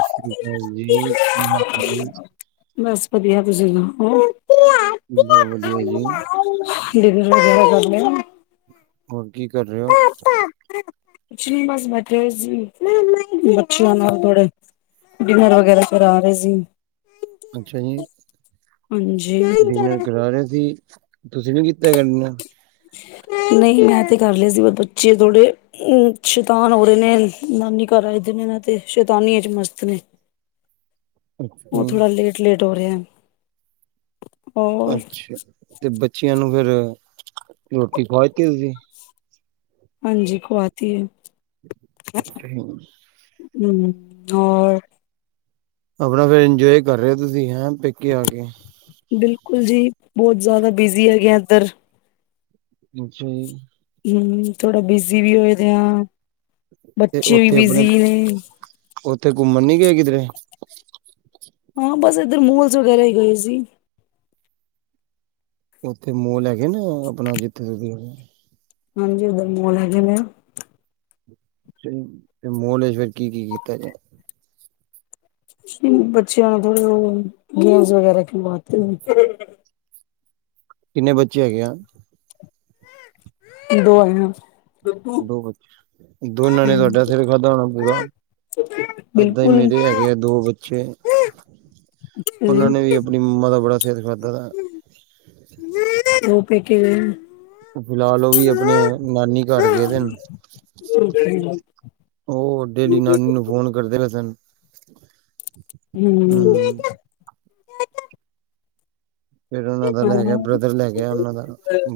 ਸਤਿ ਸ਼੍ਰੀ ਆਕਾਲ ਜੀ ਕੀ ਹਾਲ ਨੇ। ਬਸ ਵਧੀਆ ਤੁਸੀਂ ਸੁਣਾਓ। ਬਹੁਤ ਵਧੀਆ ਜੀ [inaudible] ਹੋਰ ਕੀ ਕਰ ਰਏ ਓ। ਜੀ ਬਸ ਬੈਠੇ ਸੀ ਬੱਚਿਆਂ ਨਾਲ ਥੋੜੇ ਡਿਨਰ ਵਗੈਰਾ ਕਰਾ ਰਏ ਸੀ। ਅੱਛਾ ਜੀ ਹਾਂਜੀ, ਡਿਨਰ ਕਰਾ ਰਏ ਸੀ। ਤੁਸੀਂ ਨੀ ਕੀਤਾ ਕਰਨਾ। ਨਈ ਮੈਂ ਤੇ ਕਰ ਲਿਆ ਸੀ ਪਰ ਬੱਚੇ ਥੋੜੇ ਸ਼ੈਤਾਨ ਹੋ ਰਏ ਨੇ ਨਾਨੀ ਘਰ ਆਏ ਦੇ ਨੇ ਤੇ ਸ਼ੈਤਾਨੀਆਂ 'ਚ ਮਸਤ ਨੇ। [inaudible] ਓ ਅੱਛਾ ਥੋੜ੍ਹਾ ਲੇਟ-ਲੇਟ ਹੋ ਰਿਆ। ਅੱਛਾ ਤੇ ਬੱਚਿਆਂ ਨੂੰ ਫਿਰ ਰੋਟੀ ਖਵਾ ਦਿੱਤੀ ਤੁਸੀ ਹਾਂਜੀ ਖਵਾ ਤੀ ਏ। ਅੱਛਾ ਜੀ। ਹੂੰ ਔਰ ਆਪਣਾ ਫਿਰ ਇੰਜੋਏ ਕਰ ਰਏ ਹੋ ਤੁਸੀ ਹੈਂ ਪੇਕੇ ਆ ਕੇ ਬਿਲਕੁਲ ਜੀ ਬੋਤ ਜਾਦਾ ਬਿਜ਼ੀ ਹੈਗੇ ਇੱਧਰ ਜੀ ਹਹੂੰ ਥੋੜਾ ਬਿਜੀ਼ ਵੀ ਹੋਏ ਦੇ ਆਂ, ਬੱਚੇ ਵੀ ਬਿਜੀ਼ ਨੇ। ਓਥੇ ਘੁੰਮਨ ਨੀ ਗਏ ਕਿਦਰੇ? ਹਾਂ ਬਸ ਏਦਰ ਮੂਅਲਸ ਵਗੇਰਾ ਈ ਗਏ ਸੀ। ਓਥੇ ਮੋਲ ਹੈਗੇ ਨੇ ਅਪਣਾ ਜਿੱਥੇ ਤੂਸੀ ਹੋ? ਹਾਂਜੀ [unintelligible] ਮੋਲ ਹੈਗੇ ਨੇ। [unintelligible] ਮੋਲ ਚ' ਫੇਰ ਕੀ-ਕੀ ਕੀਤਾ ਜੇ? ਕੁੱਛ ਵੀ ਨੀ ਬੱਚੇਆਂ ਨੂੰ ਥੋੜੇ ਗੇਮਸ ਵਗੈਰਾ ਖੀਲਵਾਤੇ ਨੇ। ਕਿੰਨੇ ਬੱਚੇ ਹੈਗੇ ਆ? ਦੋ ਆਈਆਂ। ਦੋ ਬੱਚੇ, ਦੋਨਾਂ ਨੇ ਤੂਆਡਾ ਸਿਰ ਖਾੱਦਾ ਹੋਣਾ ਪੂਰਾ? [inaudible] ਐਦਾਂ ਈ ਮੇਰੇ ਹੈਗੇ ਆ ਦੋ ਬੱਚੇ [unintelligible] ਓਨੇ ਵੀ ਆਪਣੀ ਮੱਮਾ ਦਾ ਬੜਾ ਸੇਰ ਖਾਦਾ ਦੈ। ਓ ਪੇਕੇ ਗਏ ਹੋਏ ਨ? ਫਿਲਾਲ ਓ ਵੀ ਆਪਣੇ, ਨਾਨੀ ਘਾਰ ਗਏਦੇ ਨ। ਓ ਡੇਲੀ ਨਾਨੀ ਨੂੰ ਫੋਨ ਕਰਦੇ ਰੇ ਸਨ ਹੂੰ ਫੇਰ ਓਨਾਂ ਦਾ ਲੈ ਹਮ ਗੇਆ ਹਾਂ ਬ੍ਰਦਰ ਲੈ ਗੇਆ ਓਨਾਂ ਦਾ,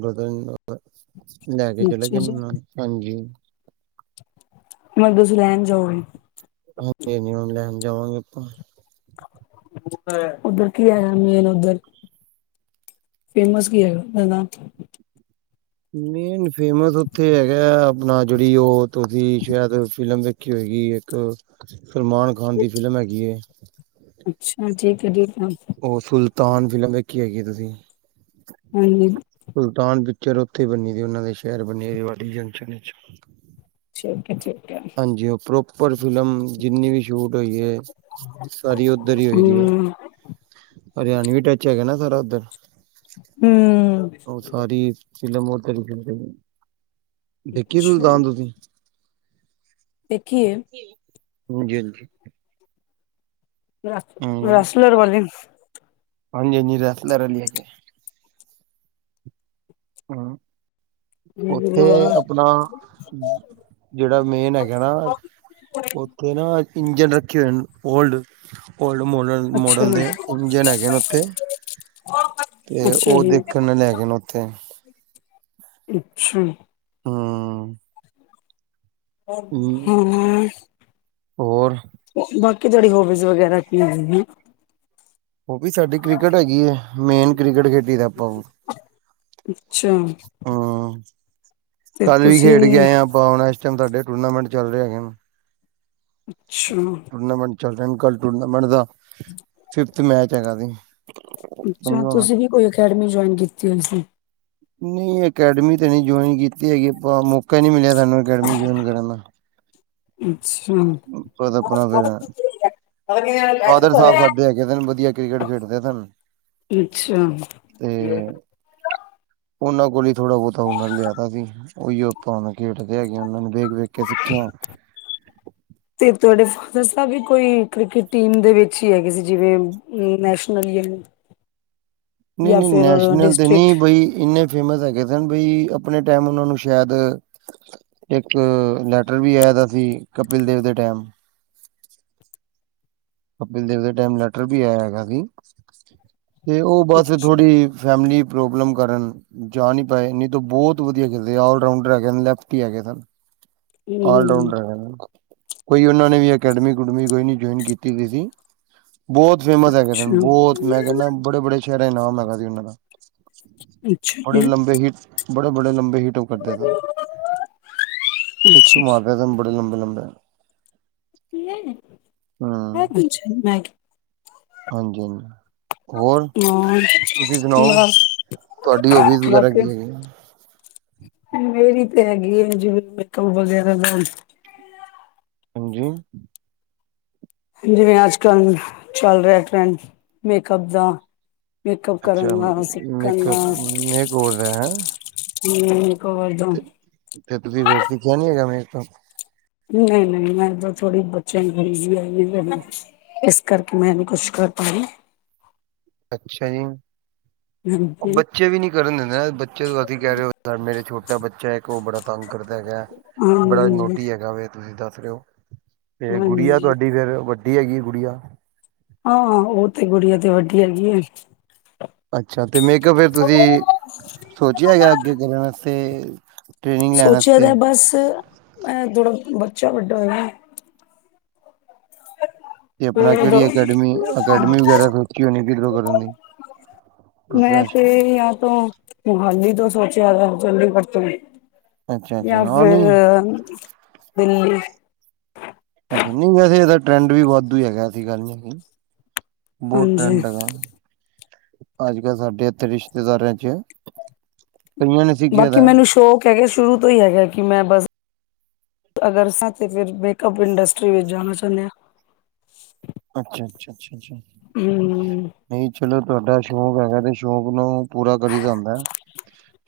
ਬ੍ਰਦਰ [unintelligible] ਲੈ ਕੇ ਚਲੇਗੇ ਅੱਛਾ ਨ ਜੀ ਓਨਾਂ ਨ, ਹਾਂਜੀ। ਹੋਨ ਤੂਸੀ ਲੈਨ ਜਾਓਗੇ? ਹਾਂਜੀ, [unintelligible] ਲੈਨ ਜਾਵਾਂਗੇ ਆਪਾਂ। ਓਦਰ ਕੀ ਆਏਆ ਮੇਨ ਓਦਰ? ਫੇਮਸ ਕੀ ਹੈਗਾ [unintelligible] ਮੇਨ ਫੇਮਸ ਓਥੇ ਹੈਗੈ [unintelligible] ਜੇੜੀ ਓ ਤੁਸੀ ਸੈ਼ਦ ਓ ਫਿਲਮ ਵੇਖੀ ਹੋਏਗੀ ਏੱਕ ਸਲਮਾਨ ਖਾਨ ਦੀ ਫਿਲਮ ਹੈਗੀ ਏ। ਅੱਛਾ ਜੇ [unintelligible] ਓ ਸੁਲਤਾਨ ਫਿਲਮ ਵੇਖੀ ਹੋਏਗੀ ਤੁਸੀਂ? [unintelligible] ਸੁਲਤਾਨ ਪਿੱਚਰ ਓਥੇ ਬਨੀ ਦੀ ਓਨਾ ਦੇ ਸੈ਼ਰ ਬਨੀ ਰੇਵਾੜੀ ਜੰਕਸ਼ਨ ਏਚ। ਠੀਕ ਐ-ਠੀਕ ਐ। ਜੀ ਓ ਪ੍ਰੋਪਰ ਫਿਲਮ ਜਿੰਨੀ ਵੀ ਸ਼ੂਟ ਹੋਈ ਏ, ਸਾਰੀ ਓਦਰ ਈ ਹੋਈਦੀ ਏ। ਹਮ ਹਰਿਆਨਵੀ ਟੱਚ ਹੈਗਾ ਨਾ ਸਾਰਾ ਓਦਰ। ਹਮ ਓ ਸਾਰੀ ਫੀਲਮ ਓਦਰ ਈ [unintelligible] ਦੇਖੀ ਅੱਛਾ ਸੁਲਤਾਨ ਤੂਸੀ? ਦੇਖੀ ਏ। ਹਾਂਜੀ-ਹਾਂਜੀ। ਰਾਸ ਰਾਸਲਰ ਵਾਲੀ? ਹਾਂਜੀੇ-ਹਾਂਜੀ, ਰੈਸਲਰ ਵਾਲੀ ਹੈਗੀ ਏ। ਹੂੰ। ਓਥੇ ਅਪਨਾ ਜੇੜਾ ਮੇਨ ਹੈਗੈ ਨਾ ਓਥੇ ਨਾ ਇੰਜਨ ਰੱਖੇ ਹੋਏ ਨ, ਓਲਡ-ਓਲਡ ਮੋਡਲ। ਅੱਛਾ ਮੋੜਲ ਜੀ। ਦੇ ਇੰਜਨ ਹੈਗੇ ਨ ਓਥੇ ਤੇ ਅੱਛਾ ਓ ਜੀ ਦੇਖਨ ਅਲੇ ਹੈਗੇ ਨ ਓਥੇ। [inaudible] ਅੱਛਾ ਜੀ। ਹੂੰ ਹੂੰ ਹੂੰ। ਹੋਰ ਬਾਕੀ ਜਿਹੜੀ ਹੋਬੀਜ਼ ਵਗੈਰਾ ਕੀ ਹੈਗੀ? ਹੋਬੀ ਸਾਡੀ ਕ੍ਰਿਕਟ ਹੈਗੀ ਏ, ਮੇਨ ਕ੍ਰਿਕਟ ਖੇਡੀ ਦਾ। ਆਪਾਂ ਹੂੰ, ਅੱਛਾ ਤੇ ਕੱਲ ਤੁਸੀਂ ਖੇਡ ਵੀ [unintelligible] ਸਾਡੇ ਟੂਰਨਾਮੈਂਟ ਚੱਲ ਦੇ ਹੈਗੇ ਨ। ਅੱਛਾ ਟੂਰਨਾਮੈਂਟ ਚੱਲ ਰਹਿਣ ਕੱਲ੍ਹ ਟੂਰਨਾਮੈਂਟ ਦਾ [inaudible] ਫਿਫਥ ਮੈਚ ਹੈਗਾ ਜੇ। ਅੱਛਾ ਤੁਸੀਂ ਵੀ ਕੋਈ ਅਕੈਡਮੀ ਜੁਆਇਨ ਕੀਤੀ ਹੋਈ ਸੀ? ਨਈ ਅਕੈਡਮੀ ਤਾਂ ਨੀ ਜੁਆਇਨ ਕੀਤੀ ਹੈਗੀ ਆਪਾਂ ਮੌਕਾ ਨੀ ਮਿਲਿਆ ਸਾਨੂੰ ਅਕੈਡਮੀ ਜੁਆਇਨ ਕਰਨ ਦਾ। ਪਰ ਆਪਣਾ ਫੇਰ ਅੱਛਾ ਫਾਦਰ ਸਾਹਿਬ ਸਾਡੇ ਹੈਗੇ ਸਨ। ਵਧੀਆ ਕ੍ਰਿਕਟ ਖੇਡਦੇ ਸਨ। ਅੱਛਾ। ਤੇ ਉਹਨਾਂ ਕੋਲ ਹੀ ਥੋੜਾ ਬੋਤਾ ਹੁਨਰ ਲਿਆਤਾ ਸੀ ਉਹੀ ਆਪਾ ਹੁਣ ਖੇਡ ਦੇ ਹੈਗੇ ਉਹਨਾਂ ਨੂੰ ਵੇਖ-ਵੇਖ ਕੇ ਸਿੱਖੀਣਾ। ਤੇ ਤੁਹਾਡੇ ਫਾਦਰ ਸਾਹਿਬ ਵੀ ਕੋਈ ਕ੍ਰਿਕਟ ਟੀਮ ਦੇ ਵਿੱਚ ਹੀ ਹੈਗੇ ਸੀ ਜਿਵੇਂ ਹੂੰ ਨੈਸ਼ਨਲ ਯਾ ਨਈ-ਨਈ ਨੈਸ਼ਨਲ ਤੇ ਡਿਸਟ੍ਰਿਕਟ ਨੀ ਬਈ ਇਨਾ ਫੇਮਸ ਹੈਗੇ ਸਨ ਬਈ ਆਪਣੇ ਟਾਈਮ ਉਹ ਨੂੰ ਸ਼ਾਇਦ ਇੱਕ ਲੈਟਰ ਵੀ ਆਇ ਦਾ ਸੀ ਕਪਿਲ ਦੇਵ ਦੇ ਟਾਈਮ। ਕਪਿਲ ਦੇਵ ਦੇ ਟਾਈਮ ਲੈਟਰ ਵੀ ਆਇਆ ਹੈਗਾ ਸੀ ਤੇ ਉਹ ਬਸ ਅੱਛਾ ਥੋੜੀ ਫੈਮਲੀ ਪ੍ਰੋਬਲਮ ਕਰਨ ਜਾ ਨੀ ਪਾਏ ਨੀ ਤਾਂ ਬੋਤ ਵਧੀਆ ਖੇਡ ਦੇ ਆਇ ਆਲਰਾਓਡਰ ਹੈਗੇ ਨ ਲੈਫ ਲੈਫਟੀ ਹੈਗੇ ਸਨ, ਆਲ ਹੂੰ ਰਾਉਂਡਰ ਹੈਗੇ ਨ। ਕੋਈ ਉਹਨਾਂ ਨੇ ਵੀ ਅਕੈਡਮੀ-ਅੂਡਮੀ ਕੋਈ ਨੀ ਜੁਆਇਨ ਕੀਤੀ ਵੀ ਸੀ ਬੋਤ ਫੇਮਸ ਹੈਗੇ ਸਨ ਅੱਛਾ ਬੋਤ ਮੈਂ ਕਹਿੰਦਾ ਬੜੇ-ਬੜੇ ਸ਼ਹਿਰ ਚ ਨਾਮ ਹੈਗਾ ਸੀ ਉਹਨਾਂ ਦਾ। ਅੱਛਾ ਬੜੇ ਜੀ ਲੰਬੇ ਹੀਟ ਬੜੇ-ਬੜੇ ਲੰਬੇ ਹੀਟਪ ਕਰ ਦੇ ਸਨ। ਸਿਕਸ ਅੱਛਾ ਮਾਰਦੇ ਸਨ ਬੜੇ ਲੰਬੇ-ਲੰਬੇ। ਨਈ ਓ ਪੁਛਦੀ ਮੈ ਕੇ ਹਾਂਜੀ ਹਾਂਜੀ। ਹੋਰ ਤੁਸੀਂ ਸੁਣਾਓ ਹਾਂ ਬਸ ਤੁਆਡੀ ਹੋਬੀਸ ਵਗੈਰਾ ਬਾਕੀ ਕੀ ਹੈਗੀ ਐ। ਮੇਰੀ ਤੇ ਹੈਗੀ ਏ ਜਿਵੇ ਨਿਕਲ ਵਗੈਰਾ ਲੈਣ। ਹੈਜੀ ਜਿਵੇਂ ਅੱਜ- ਕੱਲ੍ਹ ਚੱਲ ਰਿਹਾ ਟਰੈਂਡ ਮੇਕਅੱਪ ਦਾ। ਮੇਕਅਪ ਕਰਨ ਅੱਛਾ ਦਾ ਸਿੱਖਣ ਦਾ ਮੇਕਅਪ ਮੇਕ ਓਵਰ ਦਾ ਹੈਂ। ਹੂੰ [unintelligible] ਤੇ ਤੁਸੀਂ ਵੈਸੀ [unintelligible] ਮੈਕਪ। ਨਈ- ਨਈ ਮੈਂ ਇਦਾਂ ਥੋੜ੍ਹੀ ਬੱਚਿਆਂ ਨੂੰ [unintelligible] ਬਸ ਕਰਕੇ ਮੈਂ ਇਹ ਨੂੰ ਕੁਛ ਕਰ ਪਾਓਗੀ। ਅੱਛਾ ਜੀ। ਹੂੰ ਬੱਚੇ ਵੀ ਨੀ ਕਰਨ ਦਿੰਦੇ ਬੱਚੇ ਅਸੀਂ ਕਹਿ ਰਹੇ ਓ ਮੇਰੇ ਛੋਟਾ ਬੱਚਾ ਐ ਇੱਕ ਉਹ ਬੜਾ ਤੰਗ ਕਰਦਾ ਹੈਗਾ। ਬੜਾ ਹਾਂਜੀ ਨੋਟੀ ਹੈਗਾ ਵੇ। ਤੁਸੀਂ ਦੱਸ ਰੇ ਓ। ਤੇ ਗੁੜੀਆ ਹਾਂਜੀ ਤੁਹਾਡੀ ਫੇਰ, ਵੱਡੀ ਹੈਗੀ ਗੁੜੀਆਂ। ਹਾਂ, ਉਹ ਤੇ ਗੁੜੀਆ ਤੇ ਵੱਡੀ ਹੈਗੀ ਐਂ। ਅੱਛਾ ਤੇ ਮੇ ਕਿਹਾ ਫੇਰ ਤੁਸੀਂ ਸੋਚਿਆਂ ਹੈਗਾ, ਅੱਗੇ ਕਰਨ ਵਾਸਤੇ ਟ੍ਰੇਨਿੰਗ ਲੈਣ ਸੋਚਿਆ ਵਾਸਤੇ, ਦਾ ਬਸ, ਮੈਂ ਥੋੜਾ ਬੱਚਾ ਵੱਡਾ ਹੋਇਆ। ਤੇ ਆਪਣਾ ਕਿਹੜੀ ਅਕੈਡਮੀ-ਅਕੈਡਮੀ ਵਗ਼ੈਰਾ ਸੋਚੀਂ ਹੋਣੀ, ਕਿਧਰੋਂ ਕਰਨ ਦੀ। ਮੈਂ ਪ੍ਰੋਫੈਸ਼ ਤੇ, ਯਾ ਤੋਂ ਮੋਹਾਲੀ ਤੋ ਸੋਚਿਆਂ ਦਾ, ਚੰਡੀਗੜ੍ਹ ਤੋ। ਅੱਛਾ ਅੱਛਾ ਜਾਂ ਹਾਂ ਫੇਰ, ਨਹੀਂ ਦਿੱਲੀ। ਪਤਾ ਨੀ, ਵੈਸੇ ਇਹਦਾ ਟਰੈਂਡ ਵੀ ਵਾਧੂ ਈ ਹੈਗਾ। ਐਸੀ ਗੱਲ ਨੀ ਹੈਗੀ। ਬੋਤ ਹਾਂਜੀ ਟ੍ਰੈਂਡ ਹੈਗਾ। ਅੱਜ-ਕੱਲ੍ਹ ਸਾਡੇ ਇੱਥੇ ਰਿਸ਼ਤੇਦਾਰਾਂ 'ਚ ਕਈਆਂ ਨੇ ਸਿੱਖਿਆ ਬਾਕੀ ਦਾ ਮੈਨੂੰ ਸ਼ੌਂਕ ਹੈਗਾ। ਸ਼ੁਰੂ ਤੋਂ ਹੀ ਹੈਗਾ ਕਿ ਮੈਂ ਬਸ ਅਗਰ ਸੱਚ ਏ, ਫਿਰ ਮੇਕਅੱਪ ਇੰਡਸਟਰੀ ਵਿੱਚ ਜਾਣਾ ਚਾਹੁੰਨੇ ਆ। ਅੱਛਾ-ਅੱਛਾ-ਅੱਛਾ-ਅੱਛਾ। ਹਮ ਨਈ ਚਲੋ ਤੁਹਾਡਾ ਸ਼ੌਂਕ ਹੈਗਾ ਤੇ ਸ਼ੌਂਕ ਨੂੰ ਪੂਰਾ ਕਰੀ ਦਾ ਹੂ ਹੈਂ,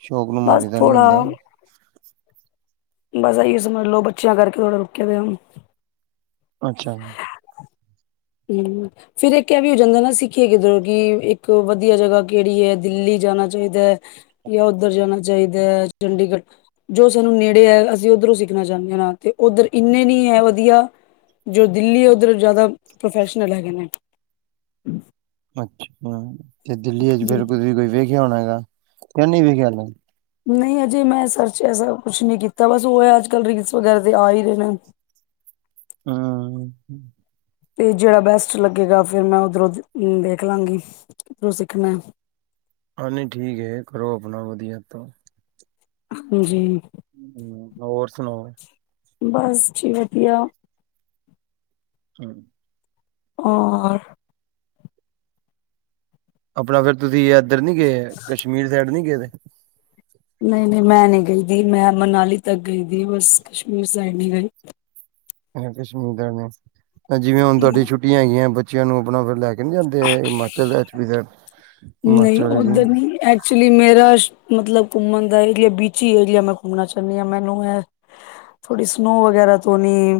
ਸ਼ੌਂਕ ਨੂੰ ਬਸ ਮਾਰੀ ਦਾ ਨੀ ਥੋੜਾ ਹੁੰਦਾ। ਬਸ ਐਈਓ ਸਮਝ ਲੋ, ਬੱਚਿਆਂ ਕਰਕੇ ਥੋੜ੍ਹਾ ਰੁਕੇ ਹੋਏ ਆਂ ਹੁਣ। ਅੱਛਾ ਜੀ। ਹੂੰ ਫਿਰ ਇੱਕ ਇਹ ਵੀ ਹੋ ਜਾਂਦਾ ਨਾ, ਸਿੱਖੀਏ ਕਿੱਧਰੋਂ। ਕਿ ਇੱਕ ਵਧੀਆ ਜਗ੍ਹਾ ਕਿਹੜੀ ਏ। ਦਿੱਲੀ ਜਾਣਾ ਚਾਹੀਦਾ ਯਾਂ ਉੱਧਰ ਜਾਣਾ ਚਾਹੀਦਾ, ਚੰਡੀਗੜ੍ਹ। ਜੋ ਸਾਨੂੰ ਨੇੜੇ ਐ, ਅਸੀਂ ਉੱਧਰੋਂ ਸਿੱਖਣਾ ਚਾਹੁੰਨੇ ਹਾਂ ਤੇ ਉੱਧਰ ਇੰਨੇ ਨੀਂ ਐ ਵਧੀਆ। ਜੋ ਦਿੱਲੀ ਉੱਧਰੋ ਜ਼ਿਆਦਾ ਪ੍ਰੋਫੈਸ਼ਨਲ ਹੈਗੇ ਨੇ। ਅੱਛਾ, ਤੇ ਦਿੱਲੀ ਇਚ ਹੂੰ। ਫਿਰ ਤੁਸੀਂ ਕੋਈ ਵੇਖਿਆ ਹੋਣਾ ਹੈਗਾ। ਯਾਂ ਨਹੀਂ ਵੇਖਿਆ ਹਾਲੇ। ਨਹੀਂ, ਅਜੇ ਮੈਂ ਸਰਚ ਐਸਾ ਕੁਛ ਨੀ ਕੀਤਾ। ਬਸ ਉਹ ਐ ਅੱਜ-ਕੱਲ੍ਹ ਰੀਲਸ ਵਗੈਰਾ ਤੇ ਆ ਈ ਰਹੇ ਨੇ। ਹਾਂ। ਤੇ ਜਿਹੜਾ ਬੈਸਟ ਲੱਗੇਗਾ। ਫਿਰ ਮੈਂ ਉੱਧਰੋਂ ਅਮ ਦੇਖਲਾਂਗੀ, ਕਿਥੋਂ ਸਿੱਖਣਾ। ਹਾਂ, ਨਹੀ ਠੀਕ ਏ। ਕਰੋ ਆਪਣਾ ਵਧੀਆ ਉਥੋ ਹਾਂਜੀ। ਹੂੰ, ਹੋਰ ਸੁਣਾਓ? ਬੱਸ ਜੀ ਵਧੀਆ। [inaudible] ਔਰ ਆਪਣਾ ਫੇਰ ਤੁਸੀਂ ਐਧਰ ਨੀ ਗ‌ਏ। ਕਸ਼ਮੀਰ ਸਾਈਡ ਨੀ ਗਏ ਦੇ। ਨਈ-ਨਈ ਮੈਂ ਨੀਂ ਗਈ ਦੀ। ਮੈਂ ਮਨਾਲੀ ਤੱਕ ਗਈ ਦੀ ਬੱਸ। ਕਸ਼ਮੀਰ ਸਾਈਡ ਨੀ ਗਈ। ਹੁਣ ਕਸ਼ਮੀਰ ਦਾ ਨਾ। ਜਿਵੇਂ ਹੁਣ ਤੁਹਾਡੀ ਛੁੱ ਛੁਟੀਆਂ ਹੈਗੀਆਂ ਬੱਚਿਆਂ ਨੂੰ। ਆਪਣਾ ਫਿਰ ਲੈ ਕੇ ਨੀ ਜਾਂਦੇ। Himachal, H P side. ਨਈ ਉੱਧਰ ਨੀ, ਏਧ ਐਕਚੁਲੀ ਮੇਰਾ, ਮਤਲਬ ਘੁੰਮਣ ਦਾ ਏਰੀਆ, ਬੀਚੀ ਏਰੀਆ ਮੈਂ ਘੁੰਮਣਾ ਚਾਹੁੰਦੀ ਆਂ। ਮੈਂਨੂੰ ਇਹ ਥੋੜ੍ਹੀ ਸਨੋ ਵਗੈਰਾ ਤੋਂ ਨੀਂ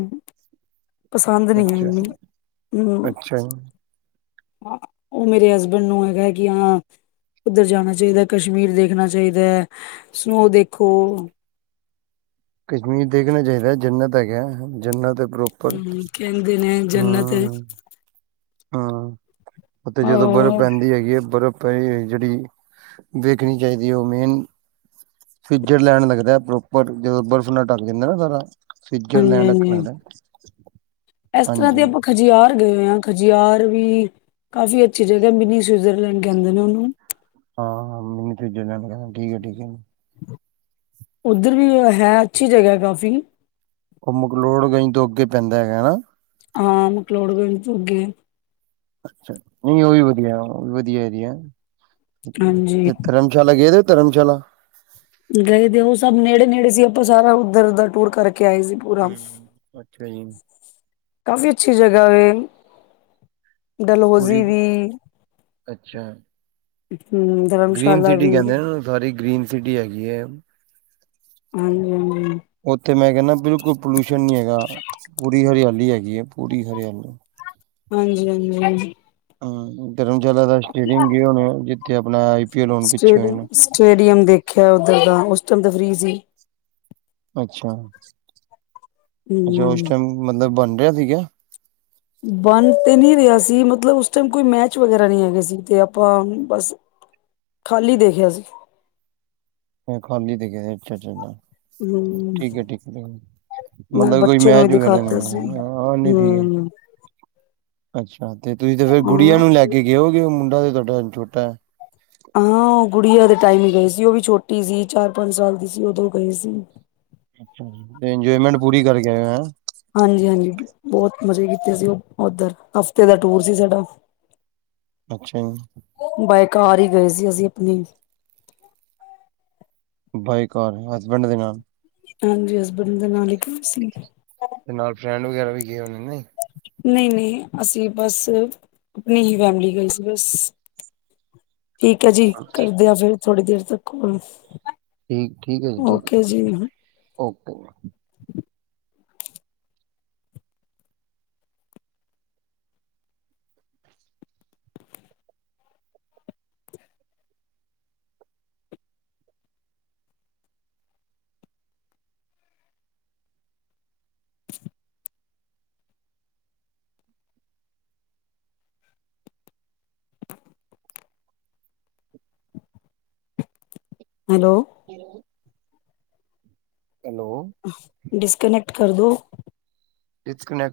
ਪਸੰਦ ਨੀ ਹੈ ਅੱਛਾ ਮੈਨੂੰ। ਹੂੰ ਅੱਛਾ ਜੀ। ਹਾਂ, ਉਹ ਮੇਰੇ ਹਸਬੈਂਡ ਨੂੰ ਹੈਗਾ ਕਿ ਹਾਂ ਉੱਧਰ ਜਾਣਾ ਚਾਹੀਦਾ। ਕਸ਼ਮੀਰ ਦੇਖਣਾ ਚਾਹੀਦਾ। ਸਨੋ ਦੇਖੋ। ਕਸ਼ਮੀਰ ਦੇਖਣਾ ਚਾਹੀਦਾ ਜੰਨਤ ਹੈਗਾ। ਜੰਨਤ ਐ ਪਰੋ ਪਰ, ਹਮ ਕਹਿੰਦੇ ਨੇ ਜੰਨਤ ਹੈ ਹਾਂ-ਹਾਂ। ਓ ਤੇ ਜਦੋਂ ਬਰਫ਼ ਹਾਂ, ਪੈਂਦੀ ਹੈਗੀ ਏ ਬਰਫ਼ ਪਈ ਜਿਹੜੀ, ਦੇਖਣੀ ਚਾਹੀਦੀ ਓ ਮੇਨ ਸਵਿਟਜ਼ਰਲੈਂਡ ਲੱਗਦਾ ਪ੍ਰੋਪਰ ਜਦੋਂ ਬਰਫ਼ ਨਾਲ ਢੱਕ ਜਾਂਦਾ ਨਾ ਸਾਰਾ। ਹਾਂਜੀ ਸਵਿਜਰਲੈਂਡ ਆਕਣ ਹਾਂਜੀ ਲਗਦਾ, ਇਸ ਤਰ੍ਹਾਂ ਹਾਂਜੀ। ਦੇ ਆਪਾਂ ਖਜਿਆਰ ਗਏ ਹੋਏ ਆਂ, ਖਜਿਆਰ ਵੀ ਕਾਫ਼ੀ ਅੱਛੀ ਜਗ੍ਹਾ ਐ ਮਿਨੀ ਸਵਿਟਜ਼ਰਲੈਂਡ ਕਹਿੰਦੇ ਨੇ ਉਹਨੂੰ। ਹਾਂ-ਹਾਂ, ਮਿੱਨੀ ਸਵਿਜ਼ਰਲੈਂਡ ਕਹਿੰਦੇ ਨੇ ਠੀਕ ਹੈ ਠੀਕ ਹੈ। ਉੱਧਰ ਵੀ ਓ ਹੈ ਅੱਛੀ ਜਗ੍ਹਾ ਕਾਫ਼ੀ ਉਹ ਮਕਲੋਡਗੰਜ ਤੋਂ ਅੱਗੇ ਪੈਂਦਾ ਹੈਗਾ ਨਾ। ਹਾਂ ਮਕਲੋਡਗੰਜ ਤੋਂ ਅੱਗੇ ਅੱਛਾ, ਨਈ ਉਹ ਵੀ ਵਧੀਆ, ਓ ਵਧੀਆ ਏਰੀਆ, ਹਾਂਜੀ ਧਰਮ ਧਰਮਸ਼ਾਲਾ ਗਏ ਦੇ ਓ ਧਰਮਸ਼ਾਲਾ ਗਏ ਦੇ ਉਹ ਸਭ ਨੇੜੇ-ਨੇੜੇ ਸੀ ਉਥੋਂ ਸਾਰਾ ਉੱਧਰ ਦਾ ਟੂਰ ਕਰਕੇ ਆਏ ਸੀ। ਪੂਰਾ ਹਮ ਅੱਛਾ ਜੀ। ਕਾਫ਼ੀ ਅੱਛੀ ਜਗਾ ਐ। ਡਲਹੋਜ਼ੀ ਪੂਰੀ ਵੀ ਅੱਛਾ ਹਮ। ਗ੍ਰੀਨ ਧਰਮਸ਼ਾਲਾ ਸਿਟੀ ਵੀ। ਕਹਿੰਦੇ ਨੇ ਸਾਰੀ ਗ੍ਰੀਨ ਸਿਟੀ ਹੈਗੀ ਹੈ। ਹਾਂਜੀ। ਉੱਥੇ ਮੈਂ ਕਹਿੰਦਾ ਬਿਲਕੁਲ ਪੋਲਿਊਸ਼ਨ ਨਹੀਂ ਹੈਗਾ। ਪੂਰੀ ਹਰਿਆਲੀ ਹੈਗੀ ਹੈ, ਪੂਰੀ ਹਰਿਆਲੀ। ਹਾਂਜੀ, ਹਾਂਜੀ, ਹਾਂਜੀ। ਹਮ ਧਰਮਸ਼ਾਲਾ ਦਾ ਸਟੇਡੀਅਮ ਗਿਆ ਹੋੁਣੇ ੳ ਜਿੱਥੇ ਆਪਣਾ ਆਈ ਪੀ ਐਲ ਹੁਣ ਪਿੱਛੇ ਸਟੇ ਹੋਏ ਨੇ ਸਟੇਡੀਅਮ ਦੇਖਿਆ ਉੱਧਰ ਦਾ, ਉਸ ਟਾਈਮ ਤਾਂ ਫ੍ਰਰੀ ਸੀ। ਅੱਛਾ-ਅੱਛਾ ਉਸ ਹੂੰ ਟਾਈਮ ਮਤਲਬ ਬਣ ਰਿਹਾ ਸੀਗਾ? ਬਣ ਤੇ ਨਹੀਂ ਰਿਹਾ ਸੀ, ਮਤਲਬ ਉਸ ਟਾਈਮ ਕੋਈ ਮੈਚ ਵਗੈਰਾ ਨਹੀਂ ਹੈਗੇ ਸੀ ਤੇ ਆਪਾਂ ਬਸ ਖਾਲੀ ਦੇਖਿਆ ਸੀ। ਖਾਲੀ ਦੇਖਿਆ ਸੀ ਅਛਾ-ਅੱਛਾ-ਅੱਛਾ, ਹਮ ਠੀਕ ਹੈ ਠੀਕ ਹੈ ਠੀਕ ਨਾਲ ਮਤਲਬ ਕੋਈ ਬੱਚੇ ਨੂੰ ਵੀ ਮੈਚ ਵਗੈਰਾ ਨੀ ਦਿਖਾਤਾ ਸੀ ਹੈਗਾ ਹਾਂ ਨੀ ਠੀਕ ਹੈ। ਹਮ ਅੱਛਾ ਤੇ ਤੁਸੀਂ ਤੇ ਫੇਰ ਗੁੜੀਆਂ ਹਾਂ ਨੂੰ ਲੈ ਕੇ ਗਏ ਹੋਵੋਗੇ। ਮੁੰਡਾ ਤੇ ਤੁਹਾਡਾ ਛੋਟਾ ਹੈ। ਹਾਂ ਉਹ ਗੁੜੀਆਂ ਦੇ ਟਾਈਮ ਹੀ ਗਏ ਸੀ। ਉਹ ਵੀ ਛੋਟੀ ਸੀ ਚਾਰ ਪੰਜ ਸਾਲ ਦੀ ਸੀ ਉਦੋਂ ਗਏ ਸੀ। ਅੱਛਾ ਜੀ ਤੇ ਇੰਜੋਏਮੈਂਟ ਪੂਰੀ ਕਰਕੇ ਆਏ ਹੈਂ। ਹਾਂਜੀ-ਹਾਂਜੀ ਬਹੁਤ ਮਜ਼ੇ ਕੀਤੇ ਸੀ ਉਹ ਉੱਧਰ, ਹਫ਼ਤੇ ਦਾ ਟੂਰ ਸੀ ਸਾਡਾ। ਅੱਛਾ ਜੀ। ਬਾਈ ਕਾਰ ਹੀ ਗਏ ਸੀ ਅਸੀਂ ਆਪਣੀ। ਬਾਈ ਕਾਰ ਹਸਬੈਂਡ ਦੇ ਨਾਲ। ਹਾਂਜੀ ਹਸਬੈਂਡ ਦੇ ਨਾਲ ਇ ਗਏ ਸੀ। ਤੇ ਨਾਲ ਫਰੈਂਡ ਵਗੈਰਾ ਵੀ ਗਏ ਹੋੁਨੇਨ ਕੇ ਨਈ। ਨਹੀਂ-ਨਹੀਂ ਅਸੀਂ ਬਸ ਆਪਣੀ ਹੀ ਫੈਮਿਲੀ ਗਏ ਸੀ ਬਸ। ਠੀਕ ਹੈ ਜੀ ਕਰਦੇ ਆ ਫੇਰ ਥੋੜੀ ਦੇਰ ਤੱਕ ਕੋਲ। ਠੀਕ ਹੈ ਜੀ, ਠੀਕ ਹੈ ਜੀ okay. [inaudible] [inaudible] Hello. Hello. Hello. Disconnect ਕਰਦੋ। ਡਿਸਕਨੈਕਟ।